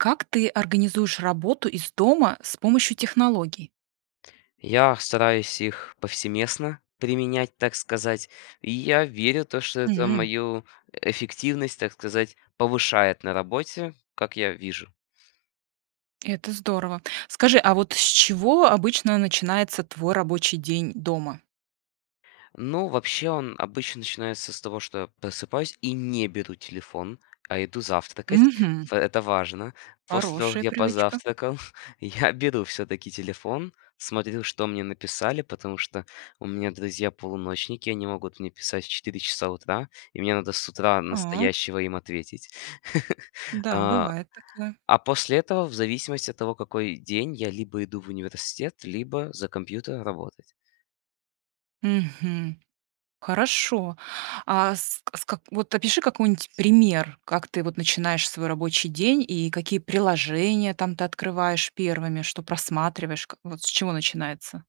Как ты организуешь работу из дома с помощью технологий? Я стараюсь их повсеместно применять, так сказать, и я верю, то что это М. мою эффективность, так сказать, повышает на работе, как я вижу. Это здорово. Скажи, а вот с чего обычно начинается твой рабочий день дома? Ну, вообще, он обычно начинается с того, что я просыпаюсь и не беру телефон, а иду завтракать. Мгм. В это важно. После того как Хорошая я привычка. позавтракал, я беру всё-таки телефон, смотрю, что мне написали, потому что у меня друзья-полуночники, и они могут мне писать в 4 часа утра, и мне надо с утра А. настоящего им ответить. Да, А. бывает такое. А после этого, в зависимости от того, какой день, я либо иду в университет, либо за компьютер работать. Мгм. Хорошо. А, ск ск вот опиши какой-нибудь пример, как ты вот начинаешь свой рабочий день и какие приложения, там, ты открываешь первыми, что просматриваешь, как вот, с чего начинается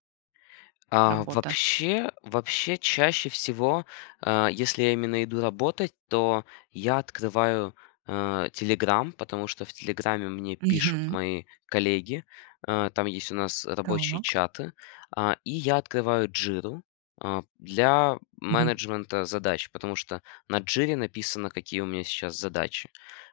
А, работа. вообще вообще, чаще всего, э, если я именно иду работать, то я открываю, э, "Телеграм", потому что в "Телеграме" мне пишут Мгм. мои коллеги. Э, там есть у нас рабочие Так. чаты, а, и я открываю "Джиру", а, для Мгм. менеджмента задач, потому что на "Джире" написано, какие у меня сейчас задачи.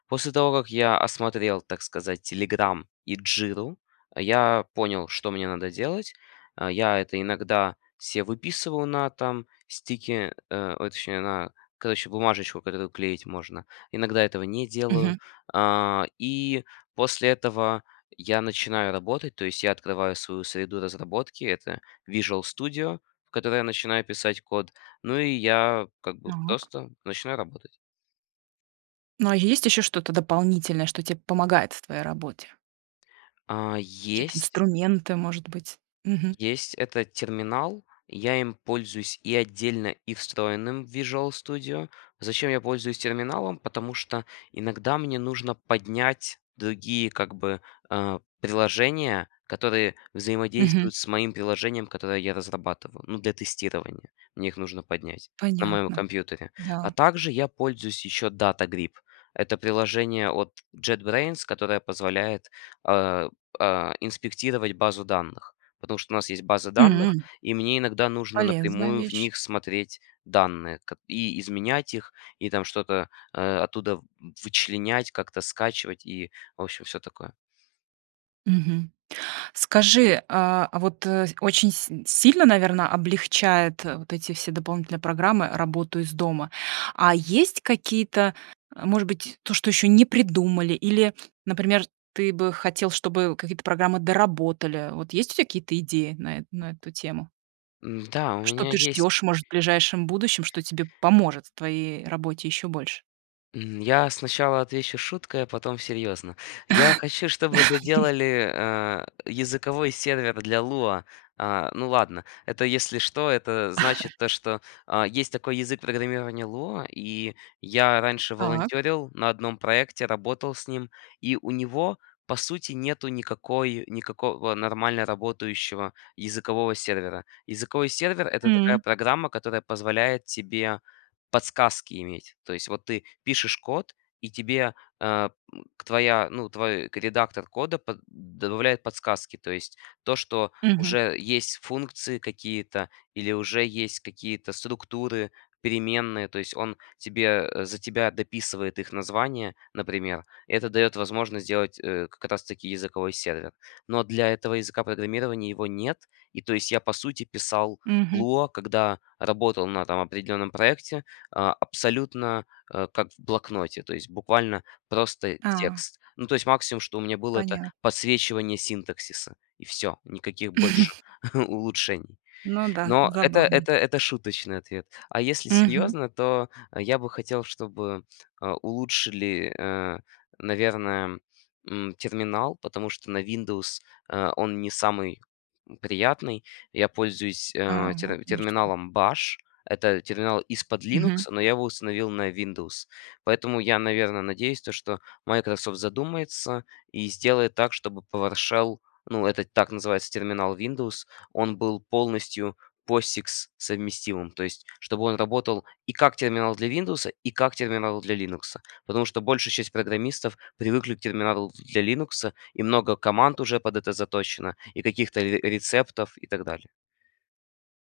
После того как я осмотрел, так сказать, "Телеграм" и "Джиру", я понял, что мне надо делать. Э, я это иногда се выписываю на там, стике э, ой, точнее на, короче, бумажечку, которую клеить можно, иногда этого не Мгм. делаю, а, и после этого я начинаю работать. То есть я открываю свою среду разработки- это "Visual Studio", в которой я начинаю писать код, ну и я, как бы, Так. просто начинаю работать. Ну, а есть еще что-то дополнительное, что тебе помогает в твоей работе? А, Какие-то есть инструменты, может быть? Мгм. Есть. Это терминал, я им пользуюсь и отдельно, и встроенным в Visual Studio. Зачем я пользуюсь терминалом? Потому что иногда мне нужно поднять другие как бы, э, приложения, которые Мгм. взаимодействуют с моим приложением, которое я разрабатываю, ну, для тестирования, мне их нужно поднять, на моем Понятно. компьютере. А Да. также я пользуюсь еще DataGrip- это приложение от JetBrains, которое позволяет, э, э, инспектировать базу данных, потому что у нас есть база данных М. и мне иногда нужно Полезная напрямую в вещь. них смотреть данные ко и изменять их и там что-то, э, оттуда вы вычленять, как-то скачивать и, в общем, всё такое. Мгм. Скажи, а, вот, э, очень си сильно, наверное, облегчает вот эти все дополнительные программы работу из дома? А есть какие-то, а, может быть, то, что еще не придумали, или, например, ты бы хотел, чтобы какие-то программы доработали? Вот есть у тебя какие-то идеи на эту на эту тему? Да, у Что меня ты есть. ждешь, может, в ближайшем будущем, что тебе поможет в твоей работе еще больше? М, я сначала отвечу шуткой, а потом серьезно. Я хочу, чтобы доделали, а, языковой сервер для Lua. А, ну ладно. Это, если что, это значит то, что, а, есть такой язык программирования Lua. И я раньше Так. волонтерил на 1 проекте, работал с ним, и у него по сути нету никакой никакого нормально работающего языкового сервера. Языковой сервер- это такая М. программа, которая позволяет тебе подсказки иметь. То есть вот ты пишешь код- и тебе, а, м, к твоя, ну, твой редактор кода под добавляет подсказки. То есть то, что Мгм. уже есть функции какие-то или уже есть какие-то структуры, переменные. То есть он тебе, э, за тебя дописывает их названия, например. И это дает возможность сделать, э, как раз таки языковой сервер. Но для этого языка программирования его нет. И, то есть я по сути писал Мгм. Lua, когда работал на там определенном проекте, а, абсолютно, а, как в блокноте. То есть буквально просто А. текст. Ну, то есть максимум, что у меня было,- это Понятно. подсвечивание синтаксиса, и всё, никаких больше улучшений. Ну да, Но это забавно. это это шуточный ответ, а если Мгм. серьезно, то я бы хотел, чтобы, а, улучшили, а, наверно, м, терминал. Потому что на Windows, а, он не самый, м, приятный. Я пользуюсь, а, А, вот тер оно что. терминалом Bash. Это терминал из-под Linux, Мгм. но я его установил на Windows. Поэтому я, наверно, надеюсь, то, что Microsoft задумается и сделает так, чтобы Powershell- ну, это так называется терминал Windows, он был полностью Posix-совместимым. То есть чтобы он работал и как терминал для "Виндоуса", и как терминал для "Линукса". Потому что большая часть программистов привыкли к терминалу для "Линукса" и много команд уже под это заточено и каких-то ре рецептов и так далее.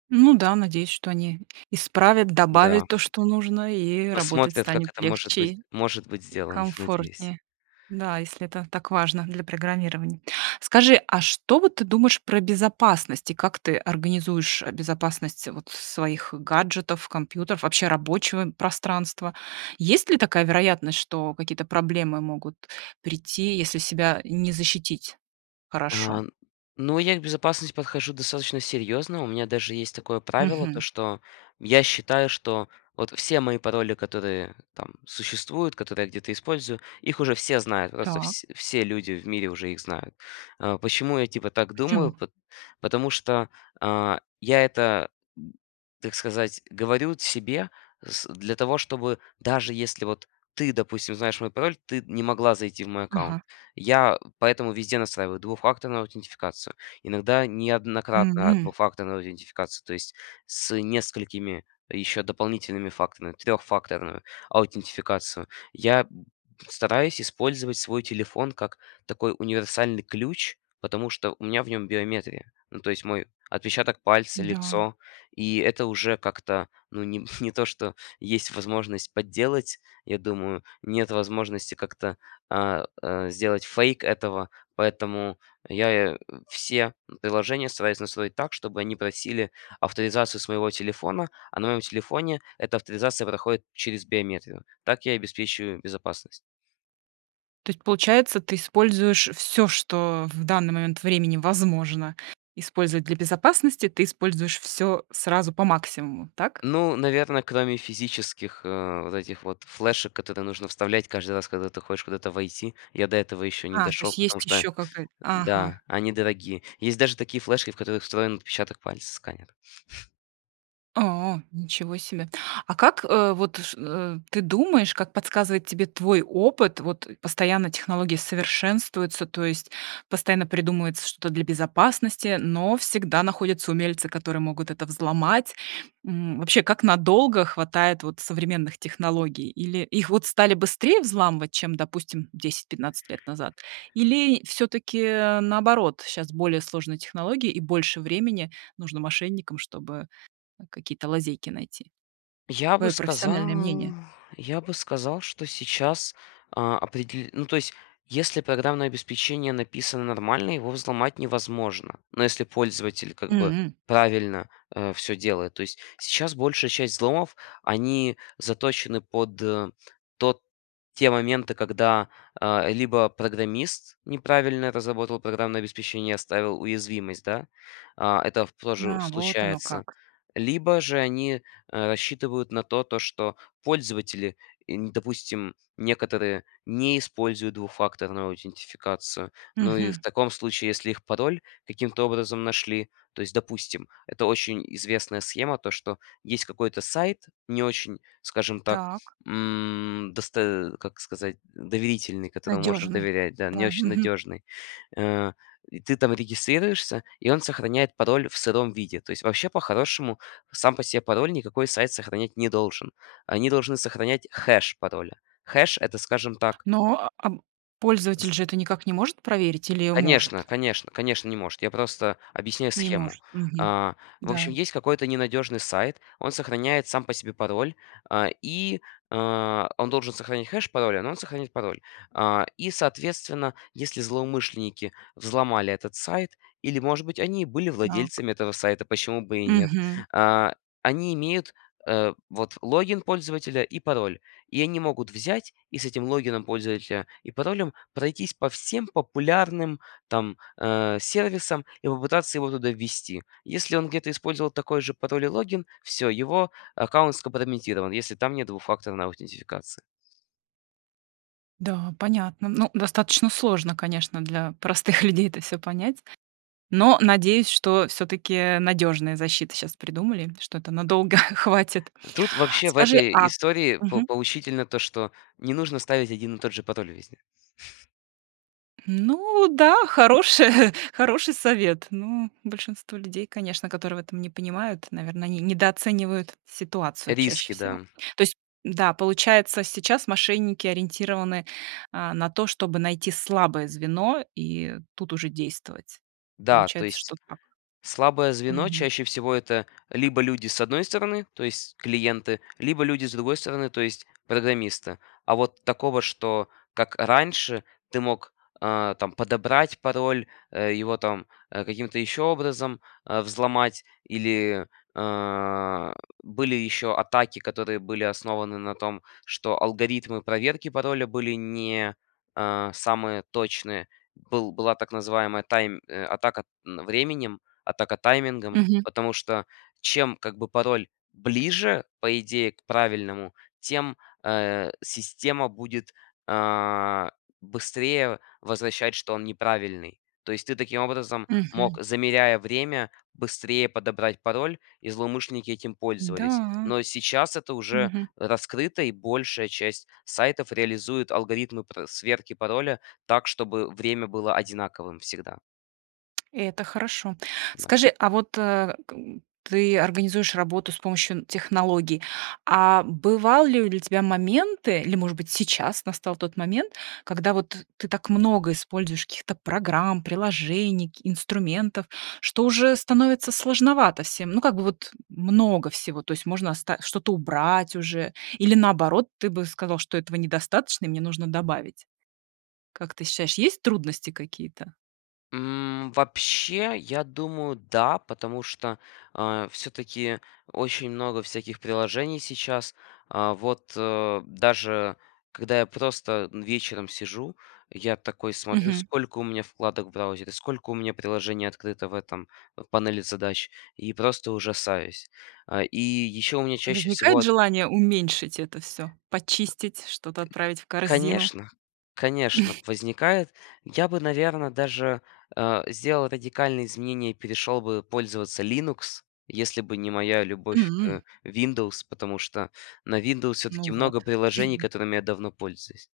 Ну да, надеюсь, что они исправят, Да. добавят то, что нужно, и работать Посмотрят, как станет это может быть легче может быть и сделано, надеюсь. комфортнее. Да, если это так важно для программирования. Скажи, а что вот ты думаешь про безопасность? И как ты организуешь безопасность вот своих гаджетов, компьютеров, вообще рабочего, м, пространства? Есть ли такая вероятность, что какие-то проблемы могут прийти, если себя не защитить хорошо? А, ну, я к безопасности подхожу достаточно серьезно, у меня даже есть такое правило: то, Мгм. что я считаю, что вот все мои пароли, которые там существуют, которые я где-то использую, их уже все знают, просто Так. вс все люди в мире уже их знают. А, почему я типа так думаю? Почему? Пот потому что, а, я это, г так сказать, говорю т себе с для того, чтобы, даже если вот ты, допустим, знаешь мой пароль, ты не могла зайти в мой аккаунт. Ага. Я поэтому везде настраиваю двухфакторную аутентификацию, иногда неоднократно М. двухфакторную аутентификацию, то есть с несколькими еще дополнительными факторами, трехфакторную аутентификацию. Я б стараюсь использовать свой телефон как такой универсальный ключ, потому что у меня в нем биометрия. Ну, то есть мой отпечаток пальца, Да. лицо. И это уже как-то, ну, не не то, что есть возможность подделать, я думаю, нет возможности как-то, а, а, сделать фейк этого. Поэтому я и все приложения стараюсь настроить так, чтобы они просили авторизацию своего телефона, а на моем телефоне эта авторизация проходит через биометрию. Так я и обеспечиваю безопасность. То есть получается, ты используешь всё, что в данный момент времени возможно использовать для безопасности? Ты используешь всё сразу по максимуму, так? Ну, наверно, кроме физических, а, вот этих вот флешек, которые нужно вставлять каждый раз, когда ты хочешь куда-то войти, я до этого еще не А, то дошел, есть потому есть что ещё какая-то, ага. да, они дорогие. Есть даже такие флешки, в которых встроен отпечаток пальца, сканер. О, ничего себе! А как, э, вот, ш э, ты думаешь, как подсказывает тебе твой опыт, вот постоянно технологии совершенствуются, то есть постоянно придумывается что-то для безопасности, но всегда находятся умельцы, которые могут это взломать, м, вообще, как надолго хватает вот современных технологий? Или их вот стали быстрее взламывать, чем, допустим, 10-15 лет назад? Или, всё-таки, а, наоборот, щас более сложные технологии, и больше времени нужно мошенникам, чтобы какие-то лазейки найти? Я бы Твое профессиональное сказал мнение. я бы сказал, что сейчас, а, определ ну, то есть если программное обеспечение написано нормально, его взломать невозможно. Но, если пользователь как бы М. правильно, а, всё делает. То есть сейчас большая часть взломов- они заточены под тот те моменты, когда, а, либо программист неправильно разработал программное обеспечение, оставил уязвимость, да. А, это в тоже А, вот оно случается, как. либо же они, а, рассчитывают на то то, что пользователи и не, допустим, некоторые не используют двухфакторную аутентификацию. Ну и, в Мгм. таком случае, если их пароль каким-то образом нашли, то есть, допустим, это очень известная схема, то, что есть какой-то сайт не очень, скажем так, Так. м, досто как сказать, доверительный, которому можно Надежный. доверять, да, не Да, очень мгм. надежный. А, и ты там регистрируешься, и, он сохраняет пароль в сыром виде. То есть вообще, по-хорошему, сам по себе пароль никакой сайт сохранять не должен. Они должны сохранять хэш пароля. Хэш- это, скажем так Но, а, б З пользователь же это никак не может проверить, или Конечно может? конечно конечно, не может, я просто объясняю Не схему. может, мгм. А, в Да. общем, есть какой-то ненадежный сайт, он сохраняет сам по себе пароль, а, и, а, он должен сохранять хэш пароля, но он сохранит пароль. А, и, соответственно, если злоумышленники взломали этот сайт или, может быть, они и были Так. владельцами этого сайта, почему бы и нет. Мгм. А, они имеют, э, вот, логин пользователя и пароль. И они могут взять и с этим логином пользователя и паролем пройтись по всем популярным там, а, сервисам и попытаться его туда ввести. Если он где-то использовал такой же пароль и логин- всё, его аккаунт скомпрометирован, если там нет двухфакторной аутентификации. Да, понятно. Ну, достаточно сложно, конечно, для простых людей это всё понять. Но, надеюсь, что, всё-таки, надёжные защиты щас придумали, что это надолго хватит. Э, тут вообще в Скажи, этой а истории по Мгм. поучительно то, что не нужно ставить один и тот же пароль везде. Ну да, хорошее, хороший совет. Но большинство людей, конечно, которые в этом не понимают, наверное, они недооценивают ситуацию чаще Риски, всего. да. То есть да, получается, сейчас мошенники ориентированы, э, на то, чтобы найти слабое звено, и тут уже действовать. Да, то Получается, есть что так. слабое звено Мгм. чаще всего- это либо люди с одной стороны, то есть клиенты, либо люди с другой стороны- то есть программисты. А вот такого, что как раньше, ты мог, а, там подобрать пароль, его, там, э, каким-то еще образом, э, взломать, или, а, были еще атаки, которые были основаны на том, что алгоритмы проверки пароля были не, а, самые точные. Был была так называемая тайм, э, атака временем, атака таймингом, Мгм. потому что чем, как бы пароль ближе, по идее, к правильному, тем, э, система будет, а, быстрее возвращать, что он неправильный, то есть, ты таким образом мог, Мгм. замеряя время, быстрее подобрать пароль, и злоумышленники этим пользовались, Да. но сейчас это уже Мгм. раскрыто, и большая часть сайтов реализует алгоритмы пр сверки пароля так, чтобы время было одинаковым всегда. Это хорошо. Да. Скажи, а вот к ты организуешь работу с помощью технологий, а бывали ли у тебя моменты, или, может быть, сейчас настал тот момент, когда вот ты так много используешь каких-то программ, приложений, к инструментов, что уже становится сложновато всем. Ну как бы вот много всего, то есть можно оста что-то убрать уже или наоборот, ты бы сказал, что этого недостаточно и мне нужно добавить. Как ты считаешь, есть трудности какие-то? М, вообще, я думаю, да, потому что, а, все-таки очень много всяких приложений сейчас, а, вот, а, даже когда я просто вечером сижу, я такой смотрю Мгм. сколько у меня вкладок в браузере, сколько у меня приложений открыто, в этом, в панели задач, и просто ужасаюсь. А, и еще у меня чаще всего Возникает ат желание уменьшить это все, почистить, что-то отправить в корзину? Конечно, конечно, возникает я бы наверное даже, а, сделал радикальные изменения и перешел бы пользоваться Linux, если бы не моя любовь М. к Windows, потому что на Windows Ну все-таки много вот. приложений которыми я давно пользуюсь.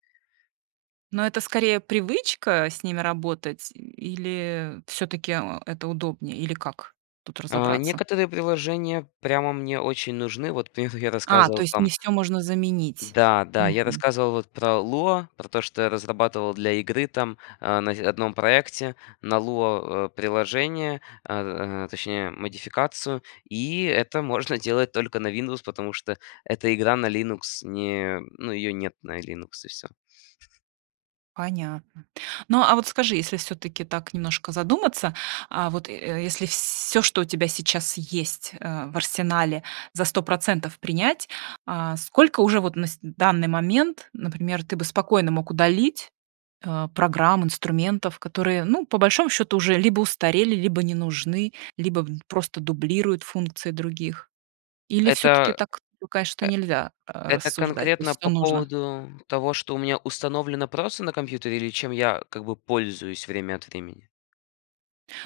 Но это скорее привычка с ними работать или все-таки, а, это удобнее, или как тут А, разобраться? некоторые приложения прямо мне очень нужны, вот про них я А, то рассказывал, есть там не всё можно заменить. Да, да, я Мгм. рассказывал вот про Lua, про то что я разрабатывал для игры там, а, на в одном проекте на Lua, а, приложение, а, а, точнее модификацию и это можно делать только на Windows, потому что эта игра на Linux не, ну ее нет на Linux, и всё. Понятно. Ну а вот скажи, если всё-таки так немножко задуматься, а вот, э, если всё что у тебя сейчас есть э в арсенале, за 100% принять, э сколько уже вот на с данный момент, например, ты бы спокойно мог удалить, э, программ, инструментов, которые, ну по большому счету, уже либо устарели, либо не нужны, либо н просто дублируют функции других. Или всё-таки Это, так, ну конечно, нельзя р э, это рассуждать, то есть конкретно всё по нужно? поводу того, что у меня установлено просто на компьютере, или чем я, как бы, пользуюсь время от времени?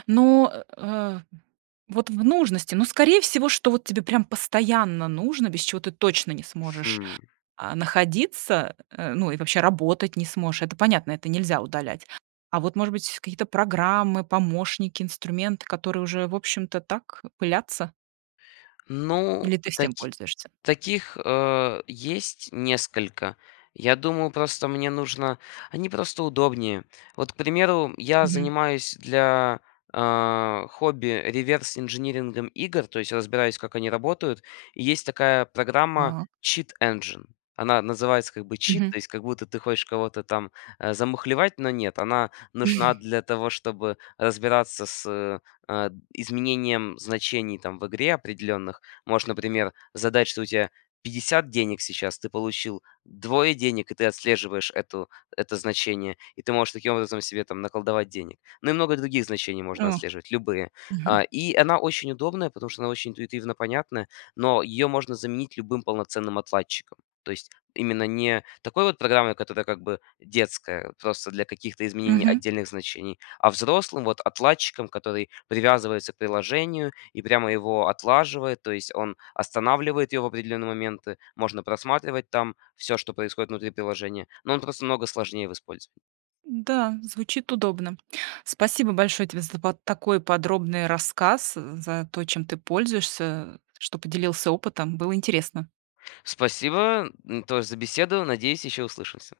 Ну, э, вот в нужности, ну скорее всего, что вот тебе прямо постоянно нужно, без чего ты точно не сможешь, Хм. а, находиться, э, ну и вообще работать не сможешь, это понятно, это нельзя удалять. А вот может быть какие-то программы, помощники, инструменты, которые уже, в общем-то, так, пылятся? Ну, Или ты всем таки пользуешься? таких, э, есть несколько, я думаю, просто мне нужно, они просто удобнее, вот к примеру я Мгм. занимаюсь для, э, хобби реверс инжинирингом игр, то есть разбираюсь как они работают, и есть такая программа Так. cheat engine, она называется как бы cheat, Мгм. то есть как будто ты хочешь кого-то там, а, замухлевать, но нет. Она нужна для того, чтобы разбираться с, э, изменением значений там в игре, определенных. Можешь, например, задать что у тебя 50 денег сейчас, ты получил 2 денег, и ты отслеживаешь эту это значение, и ты можешь таким образом себе там наколдовать денег. Ну и много других значений можно О! отслеживать, любые. А, Мгм. и она очень удобная, потому что она очень интуитивно понятная, но ее можно заменить любым полноценным отладчиком, то есть именно не такой вот программой, которая как бы детская, вот просто для каких-то изменений Мгм. отдельных значений, а взрослым вот отладчиком, который привязывается к приложению и прямо его отлаживает, то есть он останавливает его в определенные моменты, можно просматривать там всё, что происходит внутри приложения, но он просто намного сложнее в использовании. Да, звучит удобно. Спасибо большое тебе за па такой подробный рассказ, за то, чем ты пользуешься, что поделился опытом, было интересно. Спасибо, м, тоже за беседу, надеюсь, еще услышимся.